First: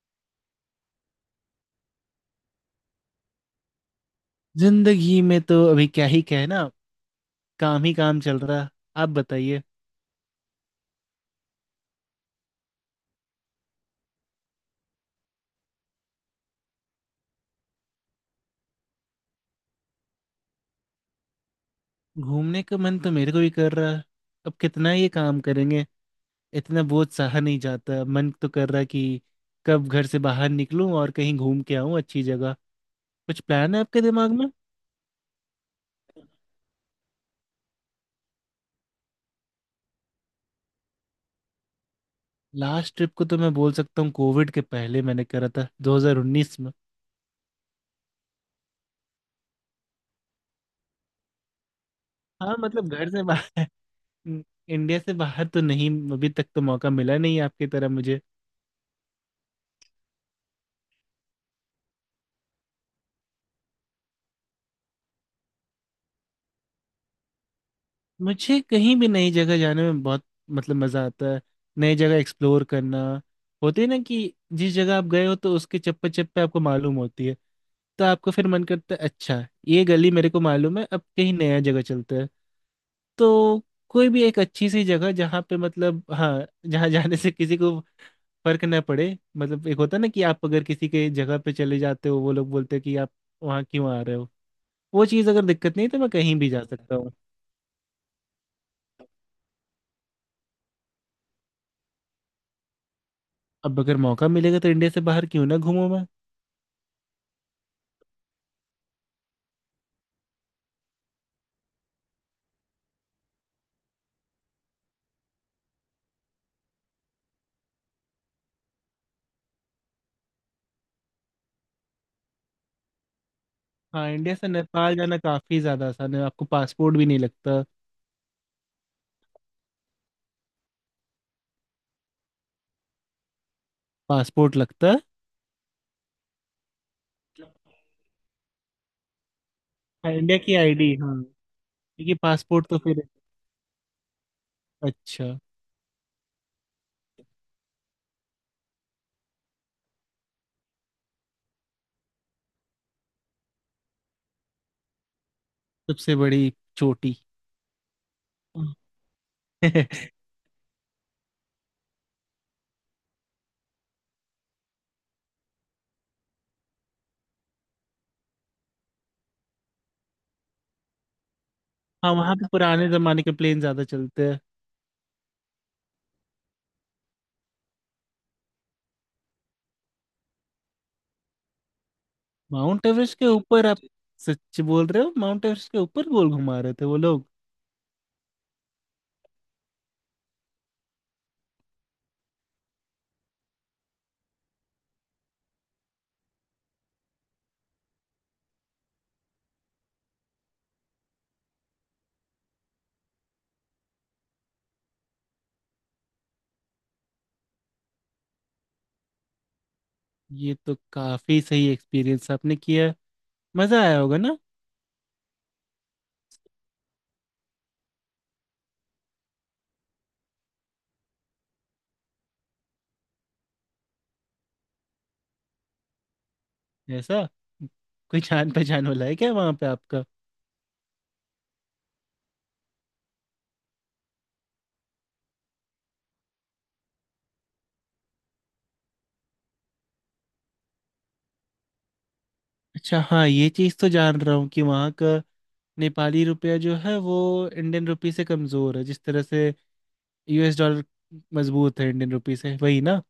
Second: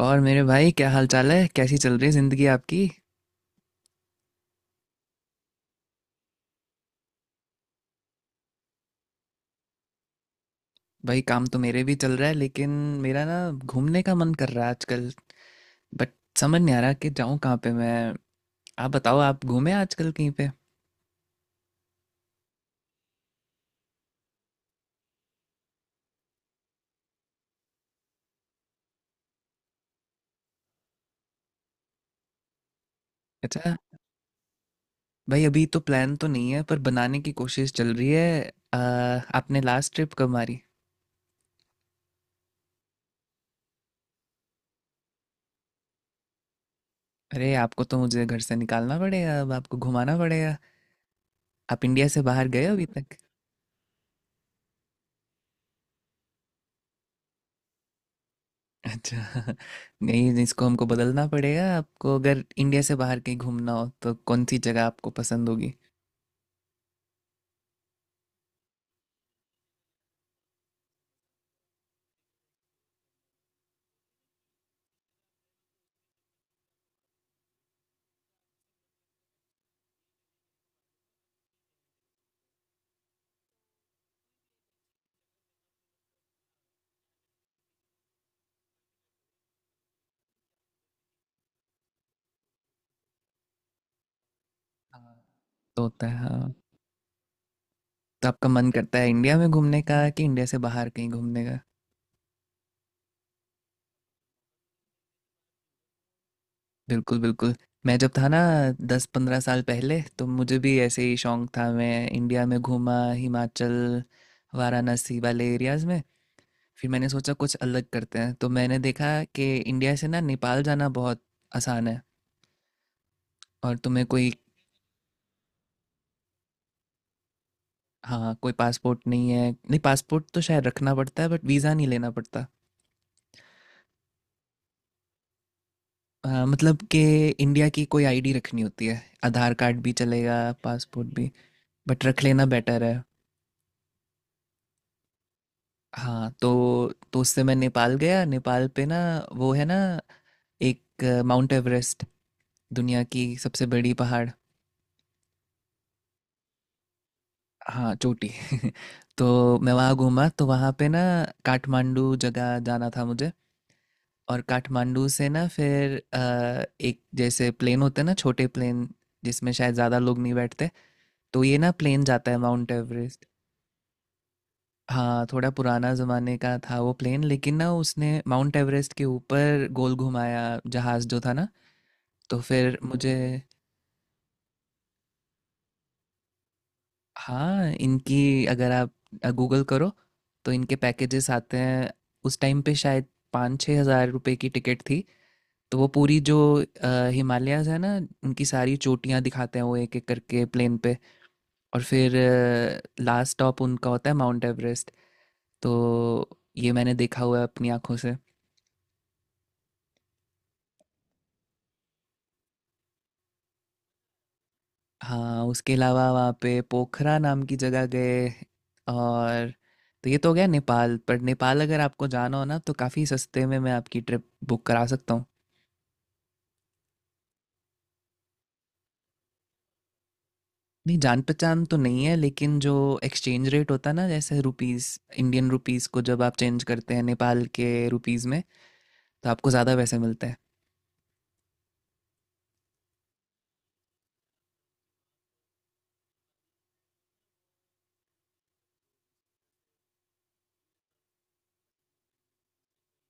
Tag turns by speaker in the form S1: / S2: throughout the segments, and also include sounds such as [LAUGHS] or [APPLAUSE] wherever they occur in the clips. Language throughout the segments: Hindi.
S1: और मेरे भाई क्या हाल चाल है कैसी चल रही है जिंदगी आपकी।
S2: जिंदगी में तो अभी क्या ही कहे ना। काम ही काम चल रहा। आप बताइए।
S1: भाई काम तो मेरे भी चल रहा है, लेकिन मेरा ना घूमने का मन कर रहा है आजकल। बट समझ नहीं आ रहा कि जाऊँ कहाँ पे मैं। आप बताओ, आप घूमे आजकल कहीं पे?
S2: घूमने का मन तो मेरे को भी कर रहा है। अब कितना ये काम करेंगे। इतना बोझ सहा नहीं जाता, मन तो कर रहा कि कब घर से बाहर निकलूं और कहीं घूम के आऊं अच्छी जगह। कुछ प्लान
S1: अच्छा।
S2: है आपके दिमाग में?
S1: भाई अभी तो प्लान तो नहीं है पर बनाने की कोशिश चल रही है। आपने लास्ट ट्रिप कब मारी?
S2: लास्ट ट्रिप को तो मैं बोल सकता हूँ, कोविड के पहले मैंने करा था 2019 में।
S1: अरे आपको तो मुझे घर से निकालना पड़ेगा, अब आपको घुमाना पड़ेगा। आप इंडिया से बाहर
S2: हाँ,
S1: गए हो अभी
S2: मतलब घर
S1: तक?
S2: से बाहर। [LAUGHS] इंडिया से बाहर तो नहीं, अभी तक तो मौका मिला नहीं आपकी तरह मुझे।
S1: अच्छा। [LAUGHS] नहीं, इसको हमको बदलना पड़ेगा। आपको अगर इंडिया से बाहर कहीं घूमना हो तो कौन सी जगह आपको पसंद होगी?
S2: मुझे कहीं भी नई जगह जाने में बहुत, मतलब मज़ा आता है। नई जगह एक्सप्लोर करना। होती है ना कि जिस जगह आप गए हो तो उसके चप्पे चप्पे आपको मालूम होती है। तो आपको फिर मन करता है अच्छा, ये गली मेरे को मालूम है, अब कहीं नया जगह चलते हैं। तो कोई भी एक अच्छी सी जगह जहाँ पे, मतलब हाँ, जहाँ [LAUGHS] जाने से किसी को फर्क ना पड़े। मतलब एक होता है ना कि आप अगर किसी के जगह पे चले जाते हो वो लोग बोलते हैं कि आप वहाँ क्यों आ रहे हो। वो
S1: हाँ।
S2: चीज़ अगर दिक्कत
S1: तो
S2: नहीं है, तो
S1: होता
S2: मैं
S1: है,
S2: कहीं भी
S1: हाँ।
S2: जा सकता।
S1: तो आपका मन करता है इंडिया में घूमने का कि इंडिया से बाहर कहीं घूमने का?
S2: अब अगर मौका मिलेगा तो इंडिया से बाहर क्यों ना घूमूं मैं।
S1: बिल्कुल बिल्कुल। मैं जब था ना 10-15 साल पहले तो मुझे भी ऐसे ही शौक था। मैं इंडिया में घूमा, हिमाचल, वाराणसी वाले एरियाज में। फिर मैंने सोचा कुछ अलग करते हैं, तो मैंने देखा कि इंडिया से ना नेपाल जाना बहुत आसान है। और तुम्हें
S2: हाँ,
S1: कोई
S2: इंडिया से नेपाल जाना काफी ज्यादा आसान है, आपको पासपोर्ट भी नहीं लगता।
S1: हाँ, कोई पासपोर्ट नहीं है। नहीं, पासपोर्ट तो शायद रखना पड़ता है बट वीज़ा नहीं लेना पड़ता।
S2: पासपोर्ट लगता है।
S1: मतलब कि इंडिया की कोई आईडी रखनी होती है। आधार कार्ड भी
S2: हाँ,
S1: चलेगा,
S2: इंडिया की आईडी
S1: पासपोर्ट
S2: हाँ।
S1: भी। बट
S2: क्योंकि
S1: रख लेना
S2: पासपोर्ट तो
S1: बेटर
S2: फिर।
S1: है।
S2: अच्छा।
S1: हाँ, तो उससे मैं नेपाल गया। नेपाल पे ना वो है ना एक माउंट एवरेस्ट, दुनिया की सबसे बड़ी पहाड़।
S2: सबसे बड़ी चोटी।
S1: हाँ, चोटी।
S2: [LAUGHS]
S1: [LAUGHS] तो मैं वहाँ घूमा। तो वहाँ पे ना काठमांडू जगह जाना था मुझे। और काठमांडू से ना फिर एक जैसे प्लेन होते हैं ना, छोटे प्लेन जिसमें शायद ज़्यादा लोग नहीं बैठते। तो ये ना प्लेन
S2: हाँ,
S1: जाता
S2: वहाँ
S1: है
S2: पे
S1: माउंट
S2: पुराने जमाने
S1: एवरेस्ट।
S2: के प्लेन ज्यादा चलते हैं।
S1: हाँ थोड़ा पुराना ज़माने का था वो प्लेन, लेकिन ना उसने माउंट एवरेस्ट के ऊपर गोल घुमाया, जहाज़ जो था ना। तो फिर
S2: माउंट
S1: मुझे
S2: एवरेस्ट के ऊपर आप? सच बोल रहे हो, माउंट एवरेस्ट के ऊपर गोल घुमा रहे थे वो लोग?
S1: हाँ इनकी, अगर आप गूगल करो तो इनके पैकेजेस आते हैं। उस टाइम पे शायद 5-6 हज़ार रुपए की टिकट थी। तो वो पूरी जो हिमालयाज है ना, उनकी सारी चोटियाँ दिखाते हैं वो एक एक करके प्लेन पे। और फिर लास्ट स्टॉप उनका होता है माउंट एवरेस्ट। तो ये मैंने देखा हुआ है अपनी आंखों से।
S2: ये तो काफी सही एक्सपीरियंस आपने किया। मजा आया होगा ना।
S1: हाँ उसके अलावा वहाँ पे पोखरा नाम की जगह गए। और तो ये तो हो गया नेपाल। पर नेपाल अगर आपको जाना हो ना तो काफ़ी सस्ते में मैं आपकी ट्रिप बुक करा सकता हूँ।
S2: ऐसा? कोई जान पहचान वाला है क्या वहाँ पे?
S1: नहीं, जान पहचान तो नहीं है, लेकिन जो एक्सचेंज रेट होता है ना, जैसे रुपीस, इंडियन रुपीस को जब आप चेंज करते हैं नेपाल के रुपीस में, तो आपको ज़्यादा पैसे मिलते हैं।
S2: अच्छा, हाँ ये चीज़ तो जान रहा हूँ कि वहाँ का नेपाली रुपया जो है वो इंडियन रुपी से कमज़ोर है। जिस तरह से यूएस डॉलर मजबूत है इंडियन रुपी से, वही ना।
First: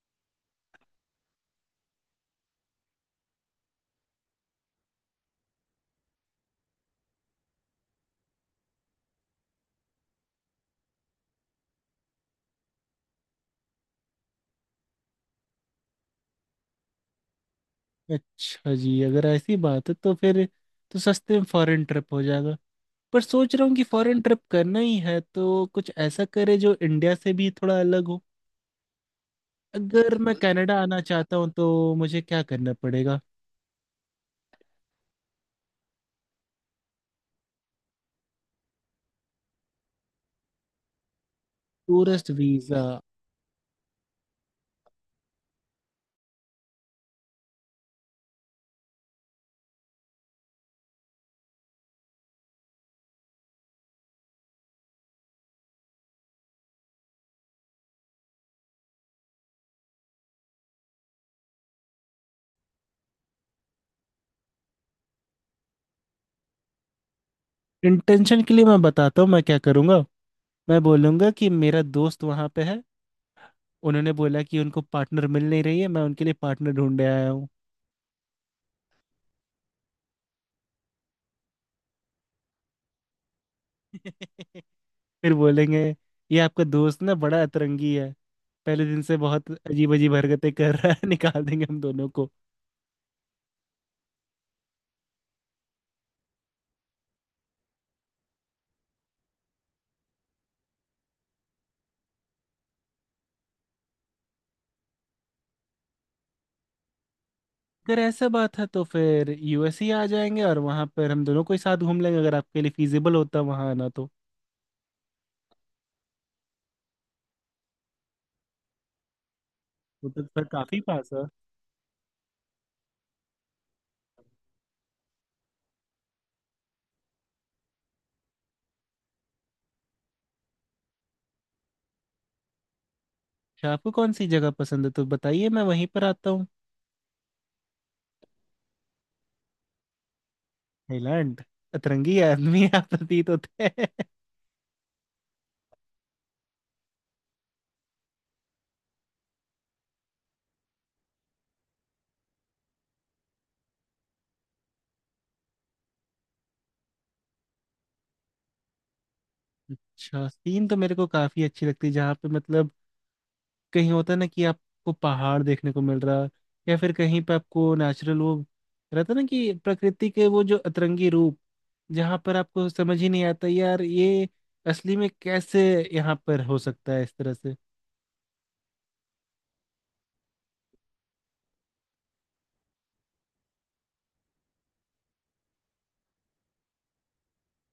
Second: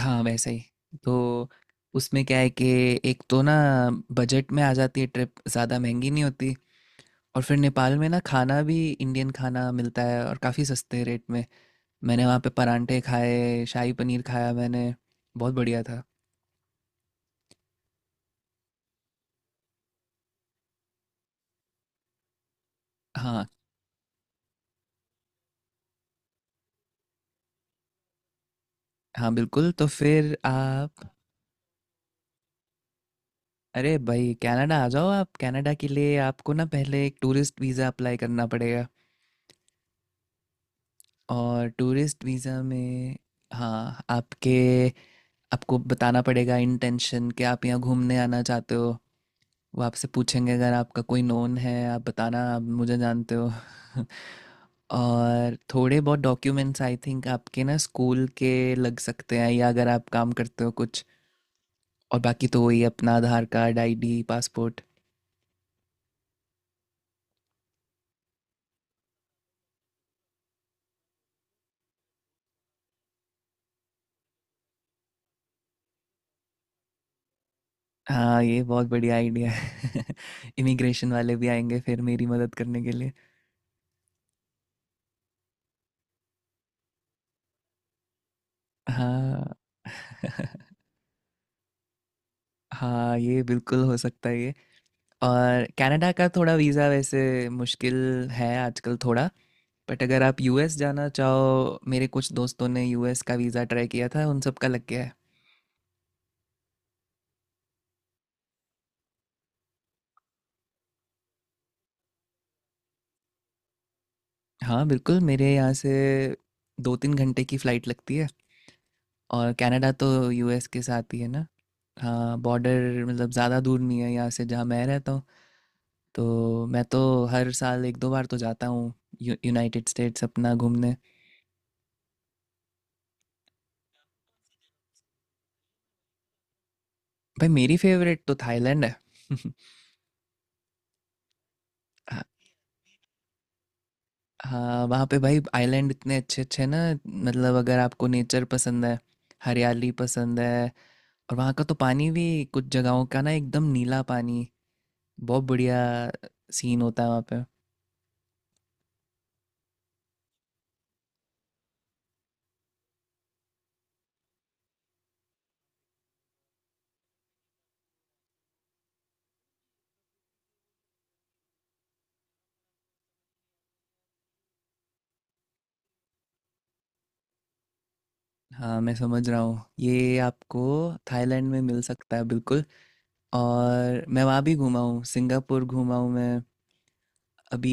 S1: हाँ वैसे ही। तो उसमें क्या है कि एक तो ना बजट में आ जाती है ट्रिप, ज़्यादा महंगी नहीं होती। और फिर नेपाल में ना खाना भी इंडियन खाना मिलता है और काफ़ी सस्ते रेट में। मैंने वहाँ पे परांठे खाए, शाही पनीर खाया मैंने, बहुत बढ़िया था।
S2: अच्छा जी, अगर ऐसी बात है तो फिर तो सस्ते में फॉरेन ट्रिप हो जाएगा। पर
S1: हाँ,
S2: सोच रहा हूँ कि फॉरेन ट्रिप करना ही है तो कुछ ऐसा करे जो इंडिया से भी थोड़ा अलग हो।
S1: हाँ बिल्कुल। तो
S2: अगर मैं
S1: फिर
S2: कनाडा आना
S1: आप
S2: चाहता हूँ तो मुझे क्या करना पड़ेगा?
S1: अरे भाई कनाडा आ जाओ। आप कनाडा के लिए आपको ना पहले एक टूरिस्ट वीज़ा अप्लाई करना पड़ेगा। और टूरिस्ट
S2: टूरिस्ट
S1: वीज़ा
S2: वीज़ा।
S1: में हाँ, आपके आपको बताना पड़ेगा इंटेंशन कि आप यहाँ घूमने आना चाहते हो। वो आपसे पूछेंगे अगर आपका कोई नोन है, आप बताना आप मुझे जानते हो। [LAUGHS] और थोड़े बहुत डॉक्यूमेंट्स आई थिंक आपके ना स्कूल के लग सकते हैं, या अगर आप काम करते हो कुछ, और बाकी तो वही अपना Aadhaar card, ID, passport.
S2: Intention के लिए मैं बताता हूँ मैं क्या करूँगा। मैं बोलूँगा कि मेरा दोस्त वहाँ पे है, उन्होंने बोला कि उनको पार्टनर मिल नहीं रही है, मैं उनके लिए पार्टनर ढूंढने आया हूँ।
S1: हाँ ये बहुत बढ़िया आइडिया है। [LAUGHS] इमिग्रेशन वाले भी आएंगे फिर मेरी मदद करने के लिए।
S2: [LAUGHS] फिर बोलेंगे ये आपका दोस्त ना बड़ा अतरंगी है, पहले दिन से बहुत
S1: हाँ।
S2: अजीब अजीब हरकतें
S1: [LAUGHS]
S2: कर रहा है। [LAUGHS] निकाल देंगे हम दोनों को।
S1: हाँ, ये बिल्कुल हो सकता है ये। और कनाडा का थोड़ा वीज़ा वैसे मुश्किल है आजकल थोड़ा। बट अगर आप यूएस जाना चाहो, मेरे कुछ दोस्तों ने यूएस का वीज़ा ट्राई किया था, उन सब का लग गया है।
S2: अगर ऐसा बात है तो फिर यूएस ही आ जाएंगे और वहां पर हम दोनों को ही साथ घूम लेंगे, अगर आपके लिए फिजिबल होता वहां आना तो।
S1: हाँ बिल्कुल। मेरे यहाँ से 2-3 घंटे की फ़्लाइट लगती है, और कनाडा तो
S2: वो तो फिर
S1: यूएस
S2: काफी
S1: के
S2: पास
S1: साथ ही
S2: है।
S1: है ना। हाँ बॉर्डर मतलब ज़्यादा दूर नहीं है यहाँ से जहाँ मैं रहता हूँ। तो मैं तो हर साल एक दो बार तो जाता हूँ यूनाइटेड स्टेट्स अपना घूमने।
S2: अच्छा, आपको कौन सी जगह पसंद है तो बताइए, मैं वहीं पर आता हूँ।
S1: भाई मेरी फेवरेट तो थाईलैंड है। [LAUGHS]
S2: थाईलैंड? अतरंगी
S1: हाँ।
S2: आदमी [LAUGHS] आप प्रतीत होते हैं।
S1: हाँ, वहाँ पे भाई आइलैंड इतने अच्छे अच्छे हैं ना। मतलब अगर आपको नेचर पसंद है, हरियाली पसंद है। और वहाँ का तो पानी भी, कुछ जगहों का ना एकदम नीला पानी, बहुत बढ़िया सीन होता है वहाँ पे।
S2: अच्छा, सीन तो मेरे को काफी अच्छी लगती है। जहाँ पे, मतलब कहीं होता है ना कि आपको पहाड़ देखने को मिल रहा, या फिर कहीं पे आपको नेचुरल वो रहता ना कि प्रकृति के वो जो अतरंगी रूप, जहाँ पर आपको समझ ही नहीं आता यार ये असली में कैसे यहाँ पर हो सकता है इस तरह से।
S1: हाँ मैं समझ रहा हूँ, ये आपको थाईलैंड में मिल सकता है बिल्कुल। और मैं वहाँ भी घूमा हूँ, सिंगापुर घूमा हूँ मैं, अभी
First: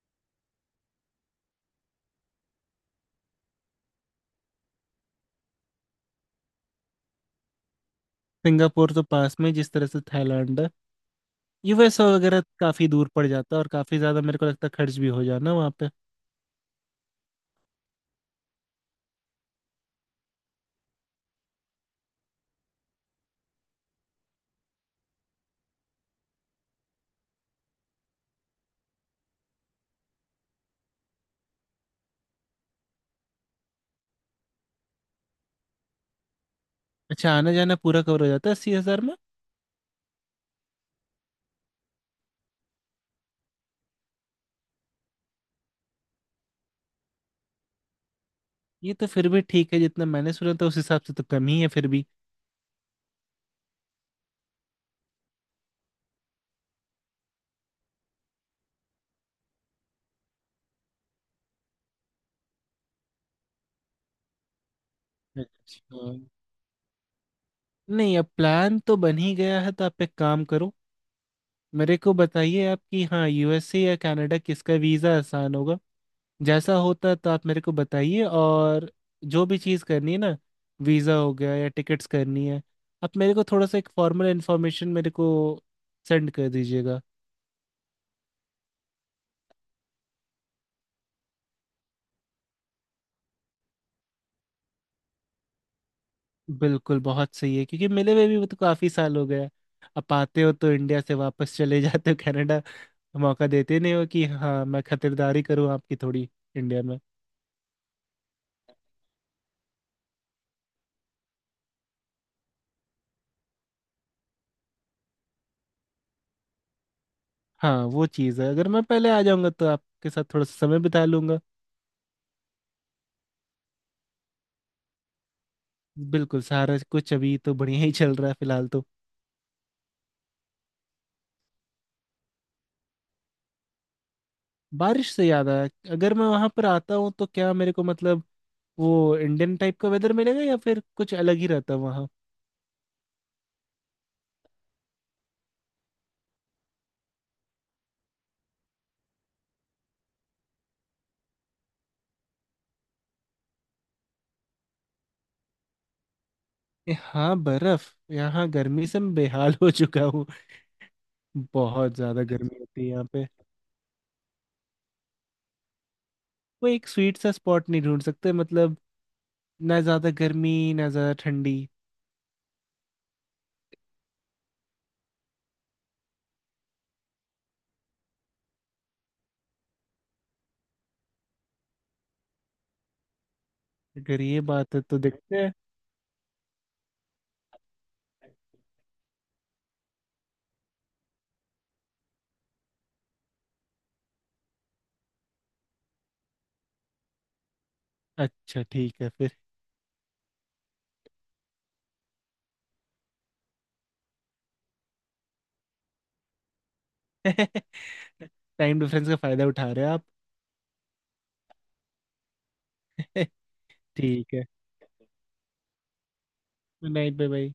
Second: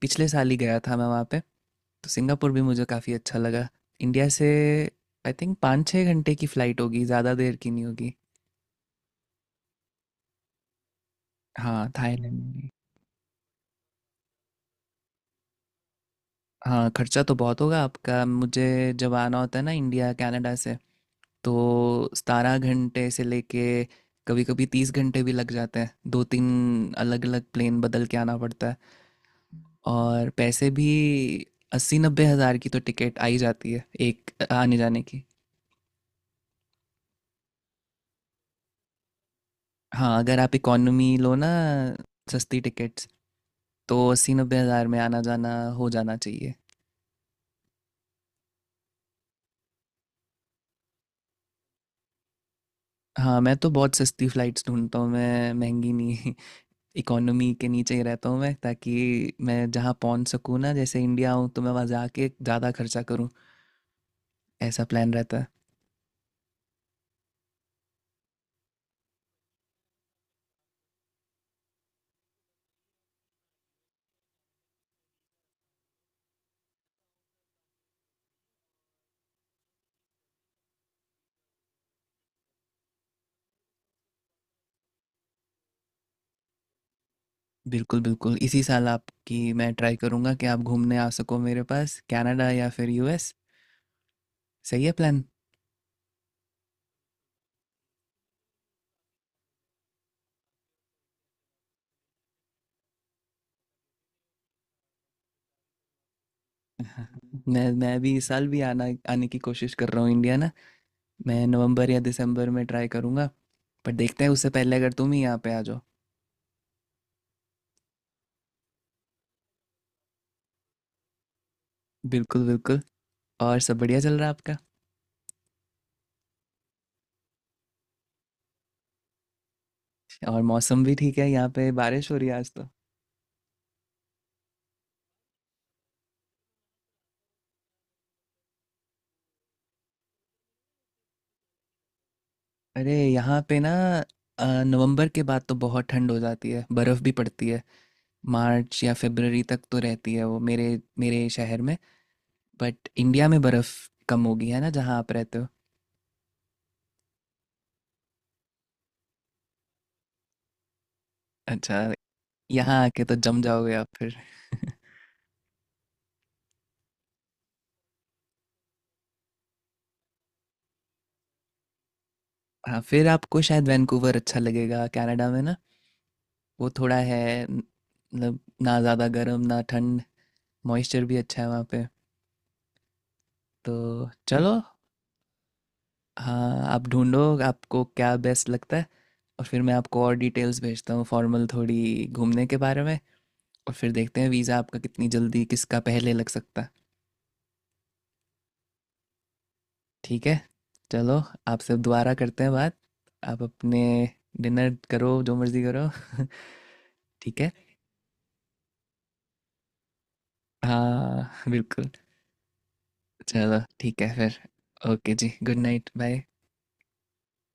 S1: पिछले साल ही गया था मैं वहाँ पे। तो सिंगापुर भी मुझे काफ़ी अच्छा लगा। इंडिया से आई थिंक 5-6 घंटे की फ़्लाइट होगी, ज़्यादा देर की नहीं होगी।
S2: सिंगापुर तो पास में, जिस तरह से थाईलैंड है।
S1: हाँ
S2: यूएस
S1: थाईलैंड
S2: वगैरह
S1: में।
S2: काफी दूर पड़ जाता है, और काफी ज्यादा मेरे को लगता है खर्च भी हो जाना वहाँ पे।
S1: हाँ, खर्चा तो बहुत होगा आपका। मुझे जब आना होता है ना इंडिया कनाडा से तो 17 घंटे से लेके कभी कभी 30 घंटे भी लग जाते हैं, दो तीन अलग अलग प्लेन बदल के आना पड़ता है। और पैसे भी 80-90 हज़ार की तो टिकट आ ही जाती है एक आने जाने की।
S2: अच्छा, आना जाना पूरा कवर हो जाता है 80,000 में?
S1: हाँ अगर आप इकोनॉमी लो ना, सस्ती टिकट्स, तो 80-90 हज़ार में आना जाना हो जाना चाहिए।
S2: ये तो फिर भी ठीक है, जितना मैंने सुना था उस हिसाब से तो कम ही है फिर भी।
S1: हाँ मैं तो बहुत सस्ती फ़्लाइट्स ढूंढता हूँ, मैं महंगी नहीं। [LAUGHS] इकोनॉमी के नीचे ही रहता हूँ मैं, ताकि मैं जहाँ पहुँच सकूँ ना, जैसे इंडिया आऊँ, तो मैं वहाँ जाके ज़्यादा खर्चा करूँ। ऐसा प्लान रहता है।
S2: अच्छा। नहीं, अब प्लान तो बन ही गया है तो आप एक काम करो। मेरे को बताइए आप कि हाँ, यूएसए या कनाडा, किसका वीज़ा आसान होगा जैसा होता है, तो आप मेरे को बताइए। और जो भी चीज़ करनी है ना, वीज़ा हो गया या टिकट्स करनी है, आप मेरे को थोड़ा सा एक फॉर्मल इन्फॉर्मेशन मेरे को सेंड कर दीजिएगा।
S1: बिल्कुल बिल्कुल, इसी साल आपकी मैं ट्राई करूँगा कि आप घूमने आ सको मेरे पास कनाडा या फिर यूएस। सही है प्लान।
S2: बिल्कुल बहुत सही है, क्योंकि मिले हुए भी वो तो काफ़ी साल हो गया। आप आते हो तो इंडिया से वापस चले जाते हो कनाडा, मौका देते नहीं हो कि हाँ मैं खतिरदारी करूँ आपकी थोड़ी इंडिया में।
S1: [LAUGHS] मैं भी इस साल भी आना आने की कोशिश कर रहा हूँ इंडिया ना। मैं नवंबर या दिसंबर में ट्राई करूँगा। पर देखते हैं उससे पहले अगर तुम ही यहाँ पे आ जाओ।
S2: हाँ, वो चीज़ है, अगर मैं पहले आ जाऊंगा तो आपके साथ थोड़ा सा समय बिता लूंगा।
S1: बिल्कुल बिल्कुल। और सब बढ़िया चल रहा है आपका?
S2: बिल्कुल, सारा कुछ अभी तो बढ़िया ही चल रहा है फिलहाल तो।
S1: और मौसम भी ठीक है, यहाँ पे बारिश हो रही है आज तो।
S2: बारिश से याद आया, अगर मैं वहां पर आता हूँ तो क्या मेरे को, मतलब वो इंडियन टाइप का वेदर मिलेगा या फिर कुछ अलग ही रहता है वहाँ?
S1: अरे यहाँ पे ना नवंबर के बाद तो बहुत ठंड हो जाती है, बर्फ़ भी पड़ती है। मार्च या फरवरी तक तो रहती है वो मेरे मेरे शहर में। बट इंडिया में बर्फ़ कम होगी है ना जहाँ आप रहते हो।
S2: हाँ बर्फ, यहाँ गर्मी से मैं बेहाल हो चुका हूँ।
S1: अच्छा।
S2: बहुत ज्यादा गर्मी
S1: यहाँ
S2: होती है
S1: आके
S2: यहाँ
S1: तो
S2: पे।
S1: जम जाओगे आप फिर। [LAUGHS]
S2: कोई एक स्वीट सा स्पॉट नहीं ढूंढ सकते? मतलब ना ज्यादा गर्मी, ना ज्यादा ठंडी।
S1: हाँ फिर आपको शायद वैंकूवर अच्छा लगेगा कनाडा में ना। वो थोड़ा है, न- मतलब ना ज़्यादा गर्म ना ठंड, मॉइस्चर भी अच्छा है वहाँ पे। तो
S2: अगर ये
S1: चलो।
S2: बात है तो देखते हैं।
S1: हाँ आप ढूंढो आपको क्या बेस्ट लगता है, और फिर मैं आपको और डिटेल्स भेजता हूँ फॉर्मल थोड़ी घूमने के बारे में। और फिर देखते हैं वीज़ा आपका कितनी जल्दी किसका पहले लग सकता है।
S2: अच्छा ठीक है।
S1: ठीक है। चलो, आपसे दोबारा करते हैं बात। आप अपने डिनर करो, जो मर्ज़ी करो। [LAUGHS] ठीक है।
S2: फिर [LAUGHS] टाइम डिफरेंस का फायदा उठा रहे हो आप।
S1: हाँ बिल्कुल।
S2: [LAUGHS]
S1: चलो ठीक है
S2: ठीक है।
S1: फिर। ओके जी, good night, bye.
S2: Good night भाई।